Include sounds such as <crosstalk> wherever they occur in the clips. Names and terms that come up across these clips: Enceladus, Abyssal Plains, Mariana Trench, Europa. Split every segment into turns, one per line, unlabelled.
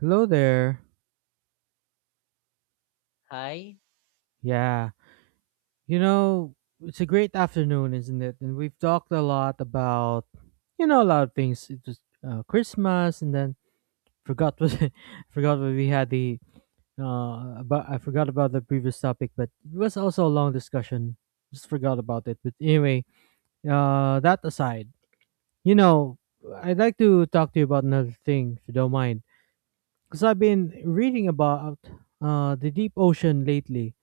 Hello there.
Hi,
Yeah. You know, it's a great afternoon, isn't it? And we've talked a lot about a lot of things. It was Christmas, and then forgot what <laughs> forgot what we had the about. I forgot about the previous topic, but it was also a long discussion. Just forgot about it. But anyway, that aside, you know, I'd like to talk to you about another thing, if you don't mind, because I've been reading about the deep ocean lately.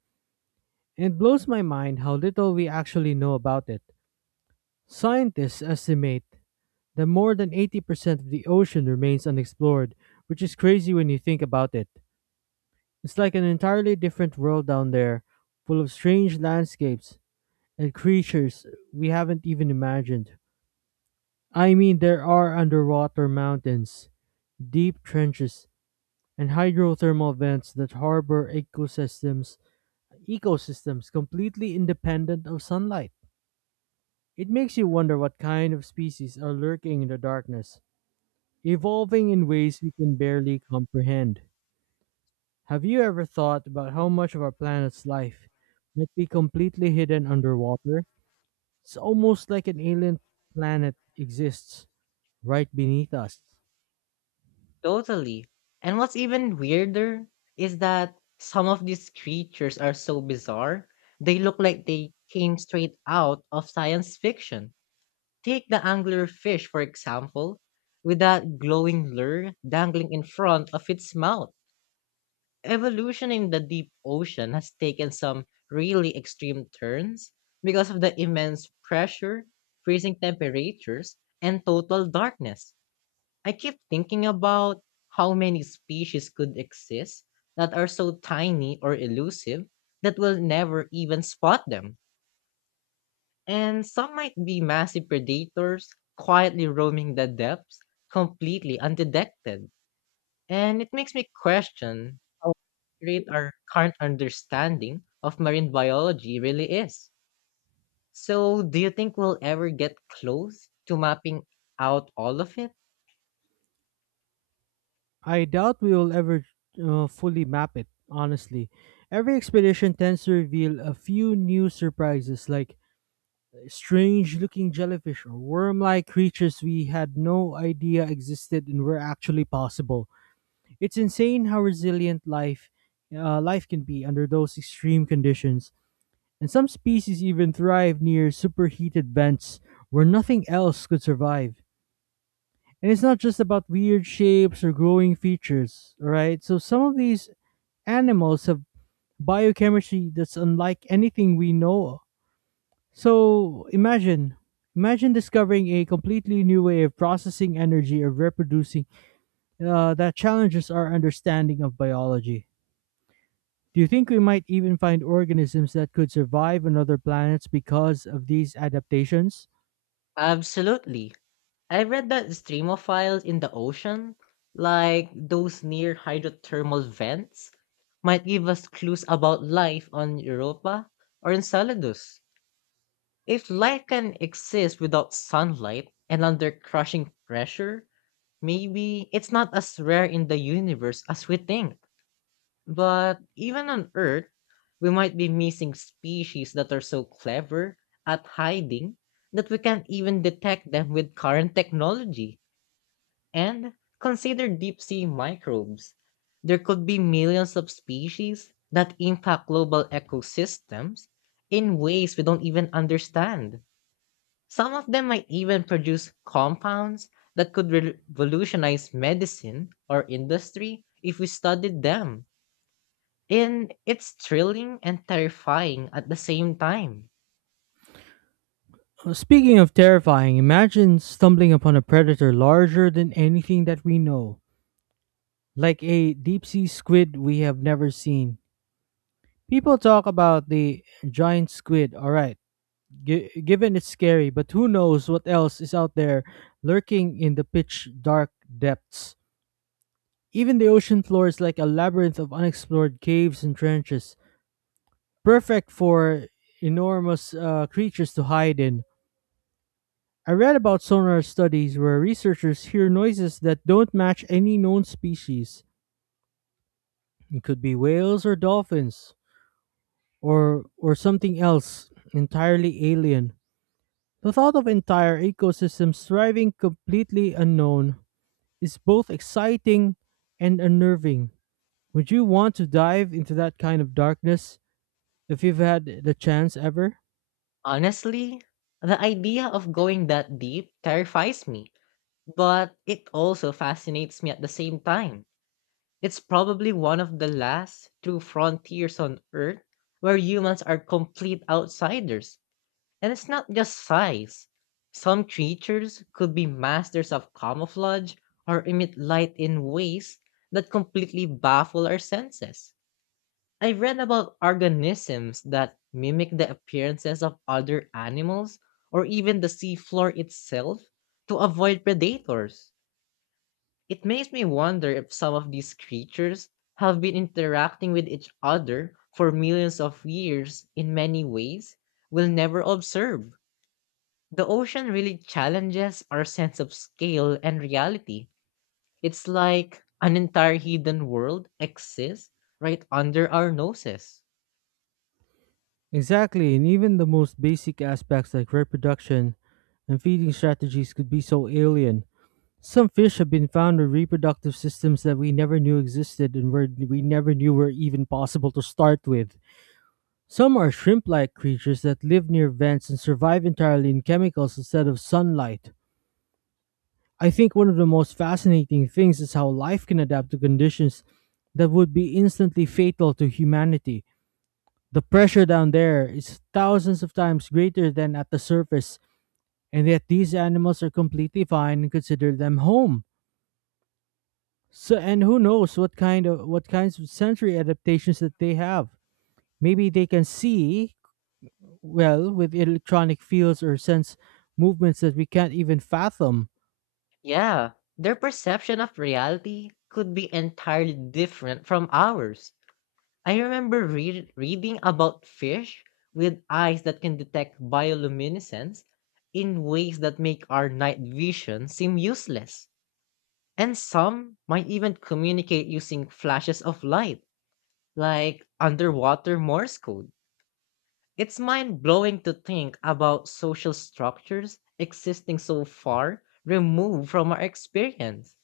It blows my mind how little we actually know about it. Scientists estimate that more than 80% of the ocean remains unexplored, which is crazy when you think about it. It's like an entirely different world down there, full of strange landscapes and creatures we haven't even imagined. I mean, there are underwater mountains, deep trenches, and hydrothermal vents that harbor ecosystems completely independent of sunlight. It makes you wonder what kind of species are lurking in the darkness, evolving in ways we can barely comprehend. Have you ever thought about how much of our planet's life might be completely hidden underwater? It's almost like an alien planet exists right beneath us.
totally. And what's even weirder is that some of these creatures are so bizarre, they look like they came straight out of science fiction. Take the anglerfish, for example, with that glowing lure dangling in front of its mouth. Evolution in the deep ocean has taken some really extreme turns because of the immense pressure, freezing temperatures, and total darkness. I keep thinking about how many species could exist that are so tiny or elusive that we'll never even spot them. And some might be massive predators quietly roaming the depths completely undetected. And it makes me question how accurate our current understanding of marine biology really is. So, do you think we'll ever get close to mapping out all of it?
I doubt we will ever fully map it, honestly. Every expedition tends to reveal a few new surprises, like strange looking jellyfish or worm like creatures we had no idea existed and were actually possible. It's insane how resilient life can be under those extreme conditions. And some species even thrive near superheated vents where nothing else could survive. And it's not just about weird shapes or glowing features, alright? So some of these animals have biochemistry that's unlike anything we know, so imagine discovering a completely new way of processing energy or reproducing, that challenges our understanding of biology. Do you think we might even find organisms that could survive on other planets because of these adaptations?
Absolutely. I read that streamophiles in the ocean, like those near hydrothermal vents, might give us clues about life on Europa or Enceladus. If life can exist without sunlight and under crushing pressure, maybe it's not as rare in the universe as we think. But even on Earth, we might be missing species that are so clever at hiding that we can't even detect them with current technology. And consider deep sea microbes. There could be millions of species that impact global ecosystems in ways we don't even understand. Some of them might even produce compounds that could revolutionize medicine or industry if we studied them. And it's thrilling and terrifying at the same time.
Speaking of terrifying, imagine stumbling upon a predator larger than anything that we know, like a deep sea squid we have never seen. People talk about the giant squid, alright. Given it's scary, but who knows what else is out there lurking in the pitch dark depths. Even the ocean floor is like a labyrinth of unexplored caves and trenches, perfect for enormous creatures to hide in. I read about sonar studies where researchers hear noises that don't match any known species. It could be whales or dolphins, or something else entirely alien. The thought of entire ecosystems thriving completely unknown is both exciting and unnerving. Would you want to dive into that kind of darkness if you've had the chance ever?
Honestly, the idea of going that deep terrifies me, but it also fascinates me at the same time. It's probably one of the last true frontiers on Earth where humans are complete outsiders. And it's not just size. Some creatures could be masters of camouflage or emit light in ways that completely baffle our senses. I have read about organisms that mimic the appearances of other animals or even the seafloor itself to avoid predators. It makes me wonder if some of these creatures have been interacting with each other for millions of years in many ways we'll never observe. The ocean really challenges our sense of scale and reality. It's like an entire hidden world exists right under our noses.
Exactly, and even the most basic aspects like reproduction and feeding strategies could be so alien. Some fish have been found with reproductive systems that we never knew existed and we never knew were even possible to start with. Some are shrimp like creatures that live near vents and survive entirely in chemicals instead of sunlight. I think one of the most fascinating things is how life can adapt to conditions that would be instantly fatal to humanity. The pressure down there is thousands of times greater than at the surface, and yet these animals are completely fine and consider them home. So, and who knows what kinds of sensory adaptations that they have. Maybe they can see well with electronic fields or sense movements that we can't even fathom.
Yeah, their perception of reality could be entirely different from ours. I remember reading about fish with eyes that can detect bioluminescence in ways that make our night vision seem useless. And some might even communicate using flashes of light, like underwater Morse code. It's mind blowing to think about social structures existing so far removed from our experience.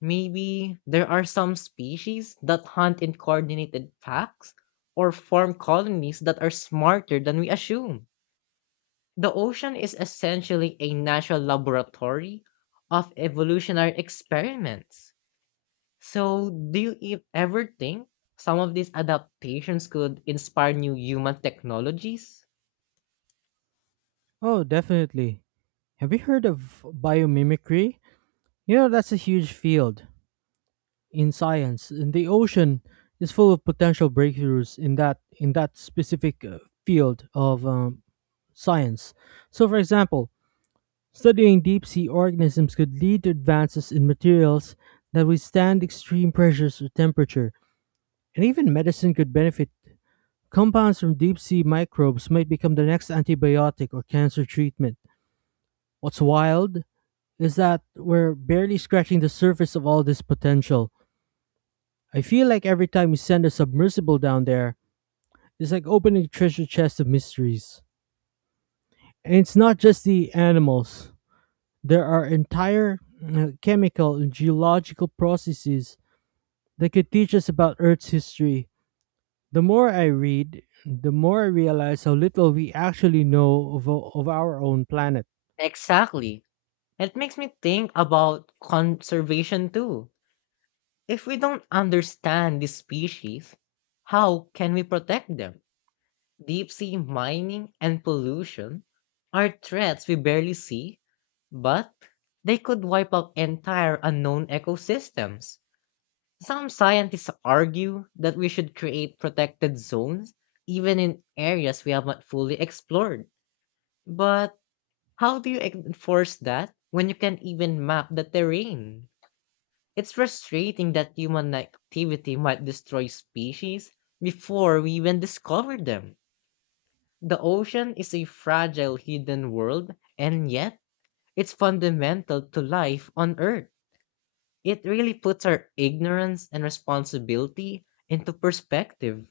Maybe there are some species that hunt in coordinated packs or form colonies that are smarter than we assume. The ocean is essentially a natural laboratory of evolutionary experiments. So, do you ever think some of these adaptations could inspire new human technologies?
Oh, definitely. Have you heard of biomimicry? You know, that's a huge field in science, and the ocean is full of potential breakthroughs in that specific field of science. So, for example, studying deep sea organisms could lead to advances in materials that withstand extreme pressures or temperature, and even medicine could benefit. Compounds from deep sea microbes might become the next antibiotic or cancer treatment. What's wild is that we're barely scratching the surface of all this potential. I feel like every time we send a submersible down there, it's like opening a treasure chest of mysteries. And it's not just the animals, there are entire chemical and geological processes that could teach us about Earth's history. The more I read, the more I realize how little we actually know of our own planet.
Exactly. It makes me think about conservation too. If we don't understand these species, how can we protect them? Deep sea mining and pollution are threats we barely see, but they could wipe out entire unknown ecosystems. Some scientists argue that we should create protected zones even in areas we have not fully explored. But how do you enforce that when you can't even map the terrain? It's frustrating that human activity might destroy species before we even discover them. The ocean is a fragile hidden world, and yet it's fundamental to life on Earth. It really puts our ignorance and responsibility into perspective.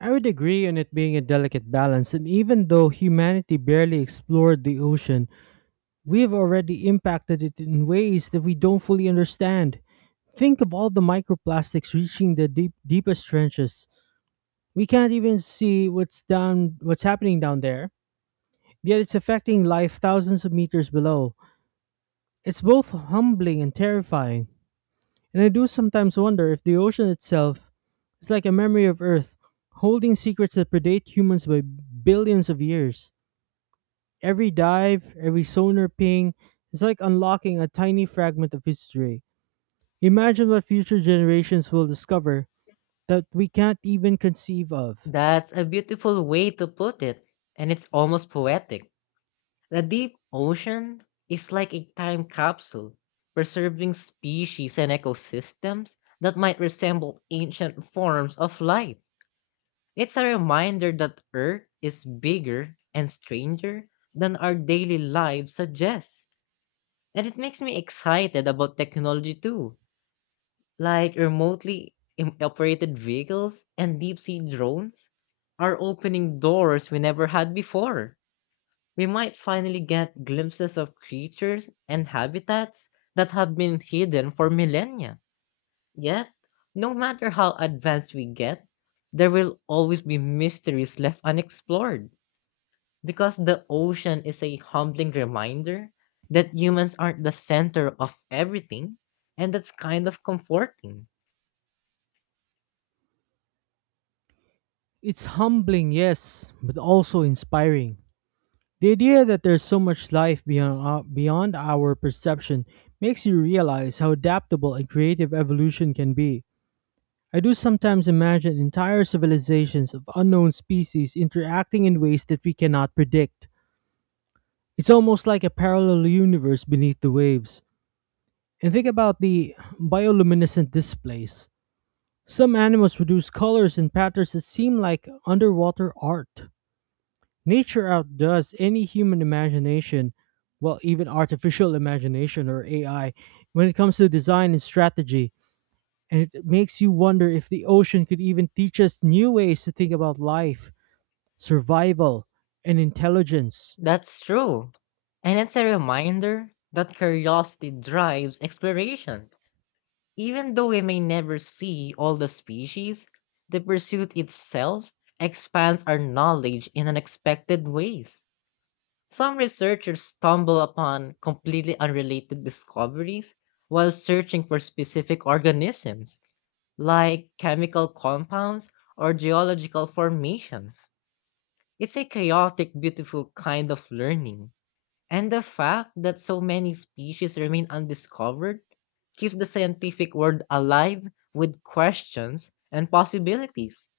I would agree on it being a delicate balance, and even though humanity barely explored the ocean, we've already impacted it in ways that we don't fully understand. Think of all the microplastics reaching the deepest trenches. We can't even see what's happening down there. Yet it's affecting life thousands of meters below. It's both humbling and terrifying. And I do sometimes wonder if the ocean itself is like a memory of Earth, holding secrets that predate humans by billions of years. Every dive, every sonar ping, is like unlocking a tiny fragment of history. Imagine what future generations will discover that we can't even conceive of.
That's a beautiful way to put it, and it's almost poetic. The deep ocean is like a time capsule, preserving species and ecosystems that might resemble ancient forms of life. It's a reminder that Earth is bigger and stranger than our daily lives suggest. And it makes me excited about technology too, like remotely operated vehicles and deep sea drones are opening doors we never had before. We might finally get glimpses of creatures and habitats that have been hidden for millennia. Yet, no matter how advanced we get, there will always be mysteries left unexplored, because the ocean is a humbling reminder that humans aren't the center of everything, and that's kind of comforting.
It's humbling, yes, but also inspiring. The idea that there's so much life beyond our perception makes you realize how adaptable and creative evolution can be. I do sometimes imagine entire civilizations of unknown species interacting in ways that we cannot predict. It's almost like a parallel universe beneath the waves. And think about the bioluminescent displays. Some animals produce colors and patterns that seem like underwater art. Nature outdoes any human imagination, well, even artificial imagination or AI, when it comes to design and strategy. And it makes you wonder if the ocean could even teach us new ways to think about life, survival, and intelligence.
That's true. And it's a reminder that curiosity drives exploration. Even though we may never see all the species, the pursuit itself expands our knowledge in unexpected ways. Some researchers stumble upon completely unrelated discoveries while searching for specific organisms, like chemical compounds or geological formations. It's a chaotic, beautiful kind of learning, and the fact that so many species remain undiscovered keeps the scientific world alive with questions and possibilities.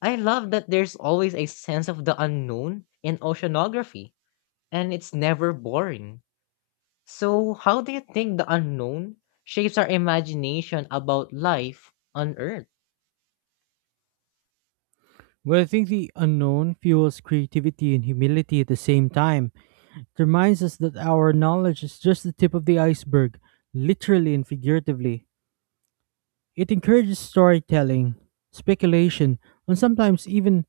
I love that there's always a sense of the unknown in oceanography, and it's never boring. So, how do you think the unknown shapes our imagination about life on Earth?
Well, I think the unknown fuels creativity and humility at the same time. It reminds us that our knowledge is just the tip of the iceberg, literally and figuratively. It encourages storytelling, speculation, and sometimes even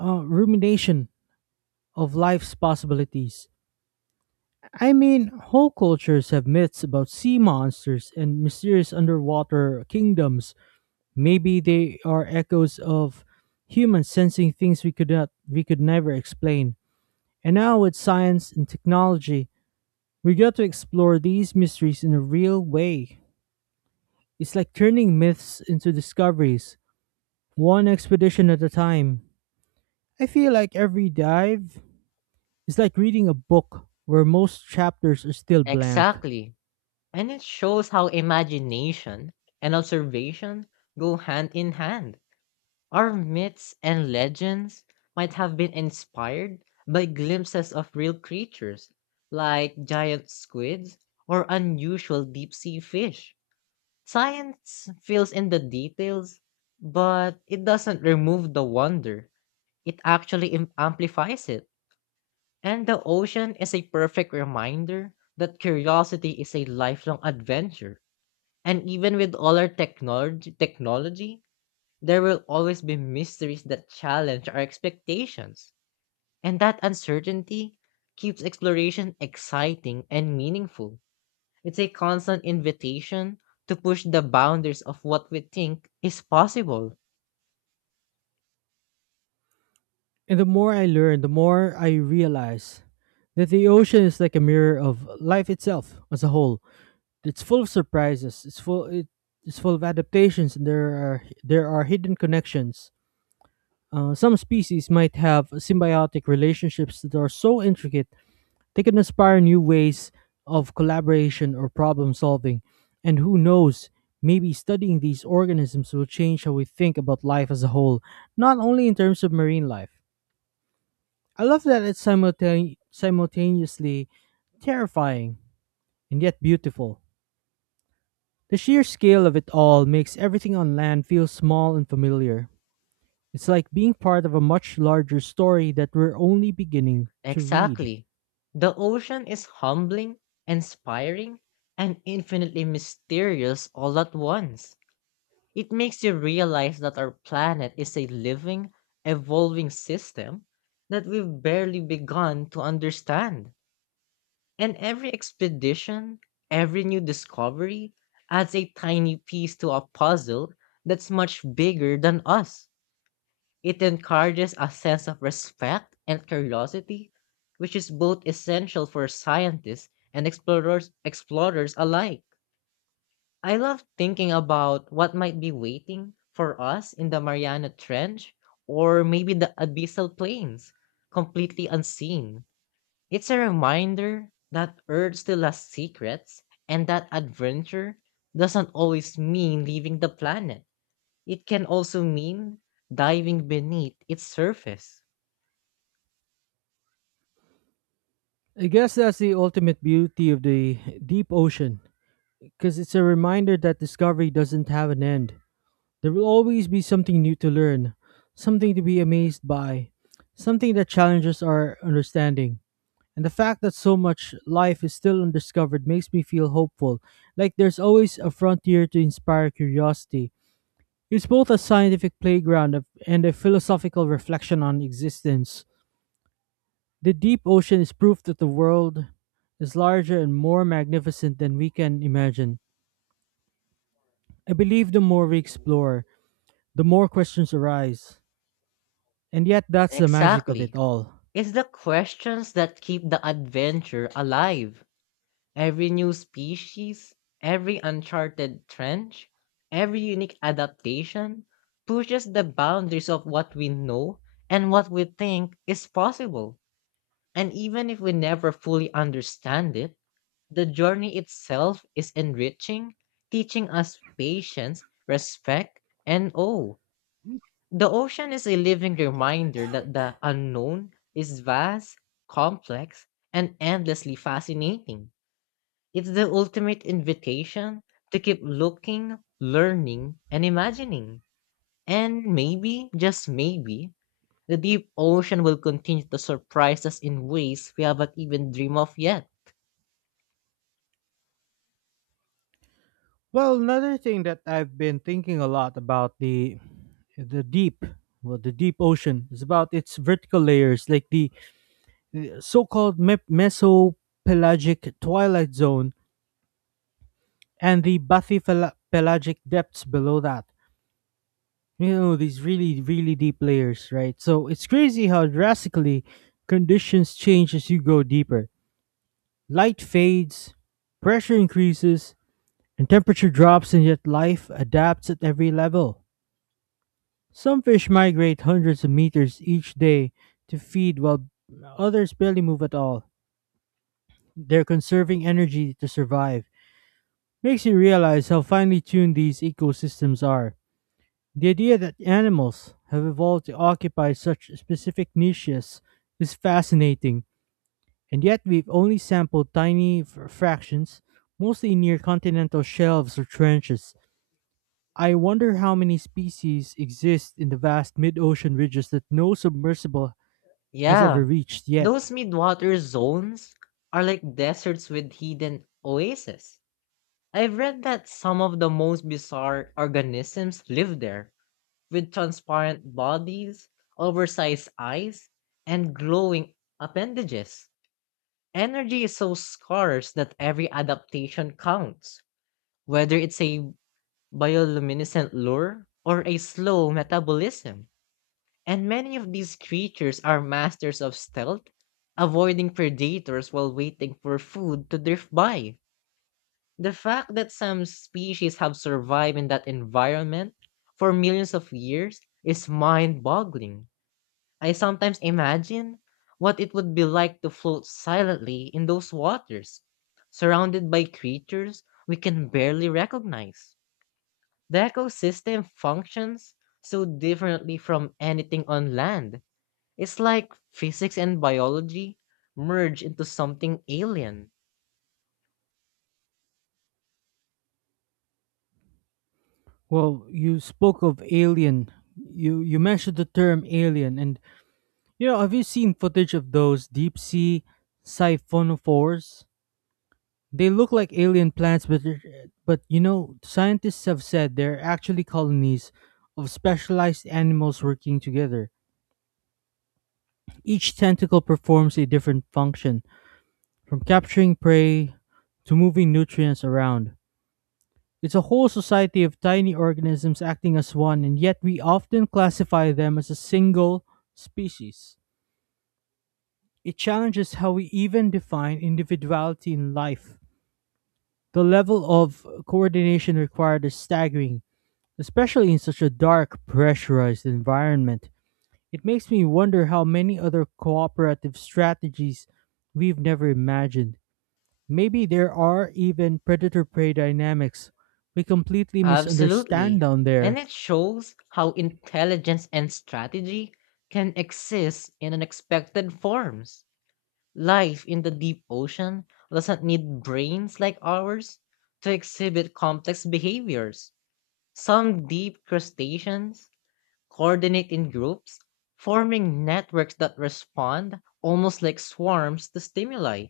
rumination of life's possibilities. I mean, whole cultures have myths about sea monsters and mysterious underwater kingdoms. Maybe they are echoes of humans sensing things we could not, we could never explain. And now with science and technology, we get to explore these mysteries in a real way. It's like turning myths into discoveries, one expedition at a time. I feel like every dive is like reading a book where most chapters are still blank.
Exactly. And it shows how imagination and observation go hand in hand. Our myths and legends might have been inspired by glimpses of real creatures, like giant squids or unusual deep sea fish. Science fills in the details, but it doesn't remove the wonder. It actually amplifies it. And the ocean is a perfect reminder that curiosity is a lifelong adventure. And even with all our technology, there will always be mysteries that challenge our expectations, and that uncertainty keeps exploration exciting and meaningful. It's a constant invitation to push the boundaries of what we think is possible.
And the more I learn, the more I realize that the ocean is like a mirror of life itself as a whole. It's full of surprises. It's full of adaptations, and there are hidden connections. Some species might have symbiotic relationships that are so intricate. They can inspire new ways of collaboration or problem solving. And who knows, maybe studying these organisms will change how we think about life as a whole, not only in terms of marine life. I love that it's simultaneously terrifying and yet beautiful. The sheer scale of it all makes everything on land feel small and familiar. It's like being part of a much larger story that we're only beginning to read.
Exactly. The ocean is humbling, inspiring, and infinitely mysterious all at once. It makes you realize that our planet is a living, evolving system that we've barely begun to understand. And every expedition, every new discovery adds a tiny piece to a puzzle that's much bigger than us. It encourages a sense of respect and curiosity, which is both essential for scientists and explorers alike. I love thinking about what might be waiting for us in the Mariana Trench, or maybe the Abyssal Plains, completely unseen. It's a reminder that Earth still has secrets and that adventure doesn't always mean leaving the planet. It can also mean diving beneath its surface.
I guess that's the ultimate beauty of the deep ocean, because it's a reminder that discovery doesn't have an end. There will always be something new to learn, something to be amazed by, something that challenges our understanding. And the fact that so much life is still undiscovered makes me feel hopeful, like there's always a frontier to inspire curiosity. It's both a scientific playground and a philosophical reflection on existence. The deep ocean is proof that the world is larger and more magnificent than we can imagine. I believe the more we explore, the more questions arise. And yet, that's the magic of it
Exactly.
all.
It's the questions that keep the adventure alive. Every new species, every uncharted trench, every unique adaptation pushes the boundaries of what we know and what we think is possible. And even if we never fully understand it, the journey itself is enriching, teaching us patience, respect, and awe. The ocean is a living reminder that the unknown is vast, complex, and endlessly fascinating. It's the ultimate invitation to keep looking, learning, and imagining. And maybe, just maybe, the deep ocean will continue to surprise us in ways we haven't even dreamed of yet.
Well, another thing that I've been thinking a lot about: the deep, well, the deep ocean is about its vertical layers, like the so-called mesopelagic twilight zone and the bathypelagic depths below that. You know these really, really deep layers, right? So it's crazy how drastically conditions change as you go deeper. Light fades, pressure increases, and temperature drops, and yet life adapts at every level. Some fish migrate hundreds of meters each day to feed, while others barely move at all. They're conserving energy to survive. Makes you realize how finely tuned these ecosystems are. The idea that animals have evolved to occupy such specific niches is fascinating, and yet we've only sampled tiny fractions, mostly near continental shelves or trenches. I wonder how many species exist in the vast mid ocean ridges that no submersible has ever
Yeah,
reached yet.
those midwater zones are like deserts with hidden oases. I've read that some of the most bizarre organisms live there, with transparent bodies, oversized eyes, and glowing appendages. Energy is so scarce that every adaptation counts, whether it's a bioluminescent lure or a slow metabolism. And many of these creatures are masters of stealth, avoiding predators while waiting for food to drift by. The fact that some species have survived in that environment for millions of years is mind boggling. I sometimes imagine what it would be like to float silently in those waters, surrounded by creatures we can barely recognize. The ecosystem functions so differently from anything on land. It's like physics and biology merge into something alien.
Well, you spoke of alien. You mentioned the term alien, and have you seen footage of those deep sea siphonophores? They look like alien plants, but scientists have said they're actually colonies of specialized animals working together. Each tentacle performs a different function, from capturing prey to moving nutrients around. It's a whole society of tiny organisms acting as one, and yet we often classify them as a single species. It challenges how we even define individuality in life. The level of coordination required is staggering, especially in such a dark, pressurized environment. It makes me wonder how many other cooperative strategies we've never imagined. Maybe there are even predator prey dynamics we completely misunderstand
Absolutely.
down
And
there.
it shows how intelligence and strategy can exist in unexpected forms. Life in the deep ocean doesn't need brains like ours to exhibit complex behaviors. Some deep crustaceans coordinate in groups, forming networks that respond almost like swarms to stimuli.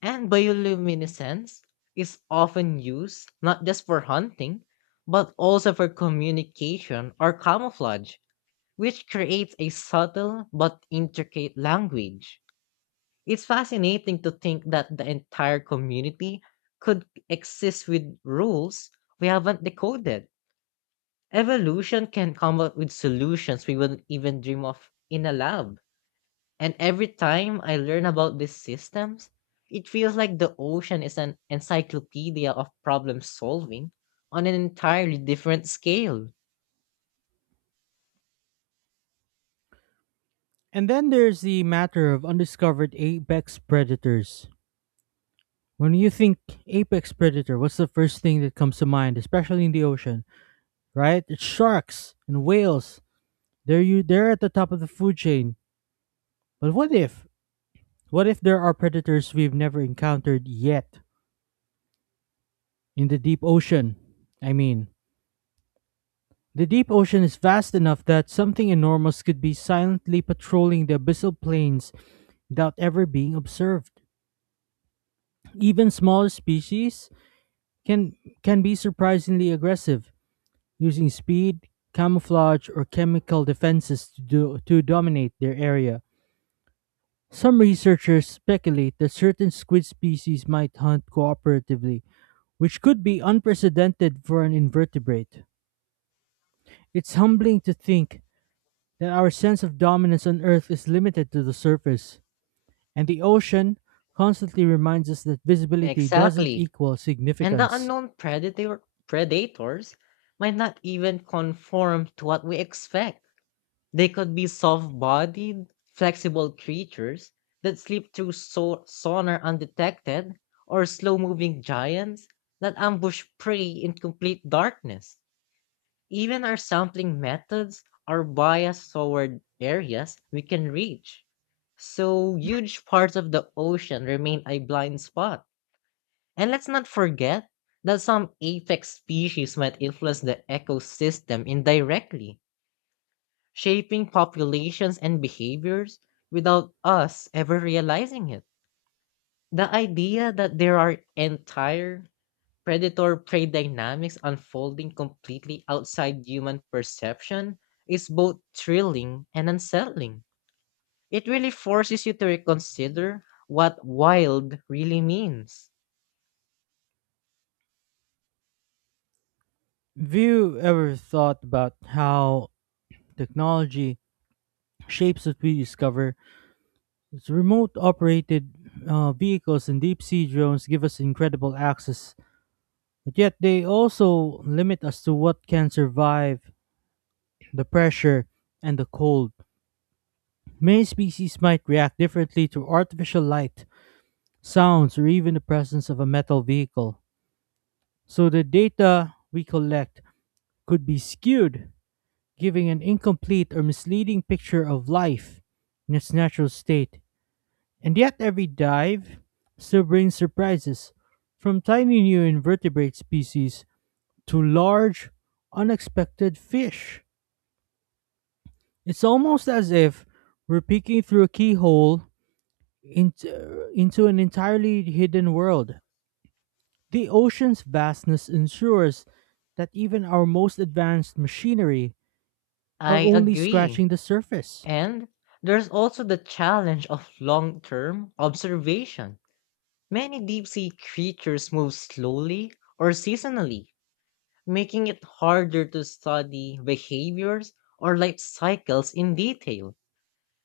And bioluminescence is often used not just for hunting, but also for communication or camouflage, which creates a subtle but intricate language. It's fascinating to think that the entire community could exist with rules we haven't decoded. Evolution can come up with solutions we wouldn't even dream of in a lab. And every time I learn about these systems, it feels like the ocean is an encyclopedia of problem solving on an entirely different scale.
And then there's the matter of undiscovered apex predators. When you think apex predator, what's the first thing that comes to mind, especially in the ocean, right? It's sharks and whales. They're at the top of the food chain. But what if there are predators we've never encountered yet in the deep ocean? I mean, the deep ocean is vast enough that something enormous could be silently patrolling the abyssal plains without ever being observed. Even smaller species can can be surprisingly aggressive, using speed, camouflage, or chemical defenses to do, to dominate their area. Some researchers speculate that certain squid species might hunt cooperatively, which could be unprecedented for an invertebrate. It's humbling to think that our sense of dominance on Earth is limited to the surface, and the ocean constantly reminds us that visibility doesn't
Exactly.
equal
And the
significance.
unknown predators might not even conform to what we expect. They could be soft bodied, flexible creatures that slip through sonar undetected, or slow moving giants that ambush prey in complete darkness. Even our sampling methods are biased toward areas we can reach. So huge parts of the ocean remain a blind spot. And let's not forget that some apex species might influence the ecosystem indirectly, shaping populations and behaviors without us ever realizing it. The idea that there are entire predator prey dynamics unfolding completely outside human perception is both thrilling and unsettling. It really forces you to reconsider what wild really means.
Have you ever thought about how technology shapes what we discover? Its remote operated vehicles and deep sea drones give us incredible access, but yet they also limit us to what can survive the pressure and the cold. Many species might react differently to artificial light sounds, or even the presence of a metal vehicle. So the data we collect could be skewed, giving an incomplete or misleading picture of life in its natural state. And yet, every dive still brings surprises, from tiny new invertebrate species to large, unexpected fish. It's almost as if we're peeking through a keyhole into an entirely hidden world. The ocean's vastness ensures that even our most advanced machinery are
I
only
agree.
scratching the surface.
And there's also the challenge of long term observation. Many deep sea creatures move slowly or seasonally, making it harder to study behaviors or life cycles in detail.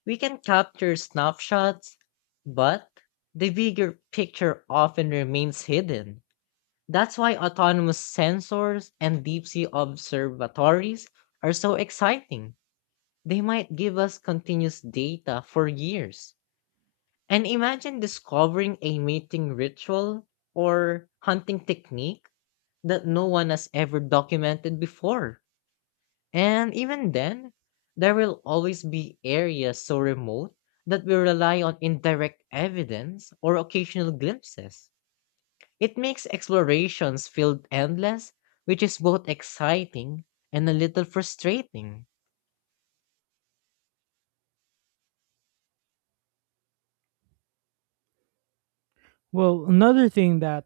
We can capture snapshots, but the bigger picture often remains hidden. That's why autonomous sensors and deep sea observatories are so exciting. They might give us continuous data for years. And imagine discovering a mating ritual or hunting technique that no one has ever documented before. And even then, there will always be areas so remote that we rely on indirect evidence or occasional glimpses. It makes explorations feel endless, which is both exciting and a little frustrating.
Well, another thing that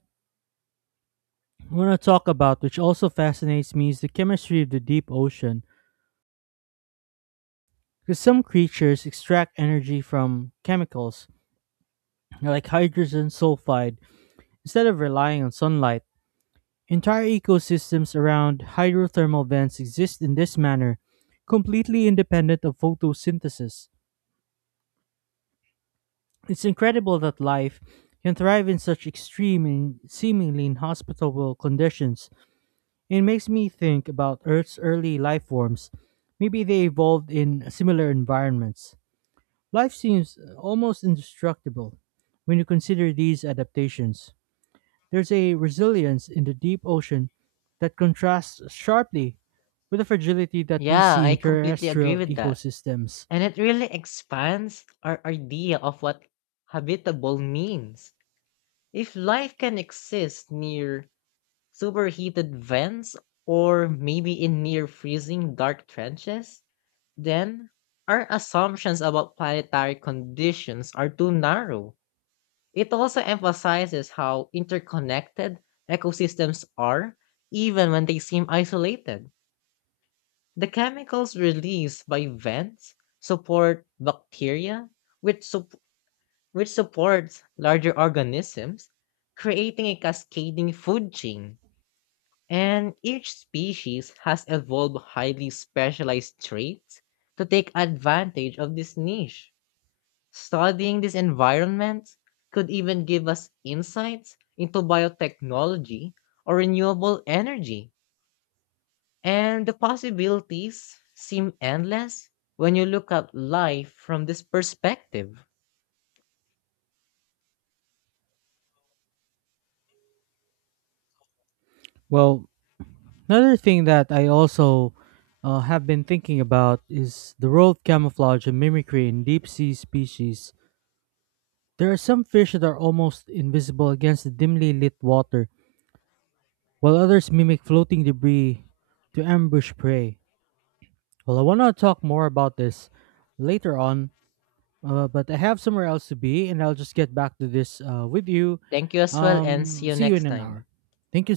I want to talk about, which also fascinates me, is the chemistry of the deep ocean, because some creatures extract energy from chemicals, like hydrogen sulfide, instead of relying on sunlight. Entire ecosystems around hydrothermal vents exist in this manner, completely independent of photosynthesis. It's incredible that life can thrive in such extreme and seemingly inhospitable conditions. It makes me think about Earth's early life forms. Maybe they evolved in similar environments. Life seems almost indestructible when you consider these adaptations. There's a resilience in the deep ocean that contrasts sharply with the fragility that we
Yeah,
see
I
in
completely agree
terrestrial
with that.
ecosystems.
And it really expands our idea of what habitable means. If life can exist near superheated vents or maybe in near freezing dark trenches, then our assumptions about planetary conditions are too narrow. It also emphasizes how interconnected ecosystems are, even when they seem isolated. The chemicals released by vents support bacteria, which support which supports larger organisms, creating a cascading food chain. And each species has evolved highly specialized traits to take advantage of this niche. Studying this environment could even give us insights into biotechnology or renewable energy. And the possibilities seem endless when you look at life from this perspective.
Well, another thing that I also have been thinking about is the role of camouflage and mimicry in deep sea species. There are some fish that are almost invisible against the dimly lit water, while others mimic floating debris to ambush prey. Well, I want to talk more about this later on, but I have somewhere else to be, and I'll just get back to this with you.
Thank you as well, and see you
See you in
next
an hour.
time.
Thank you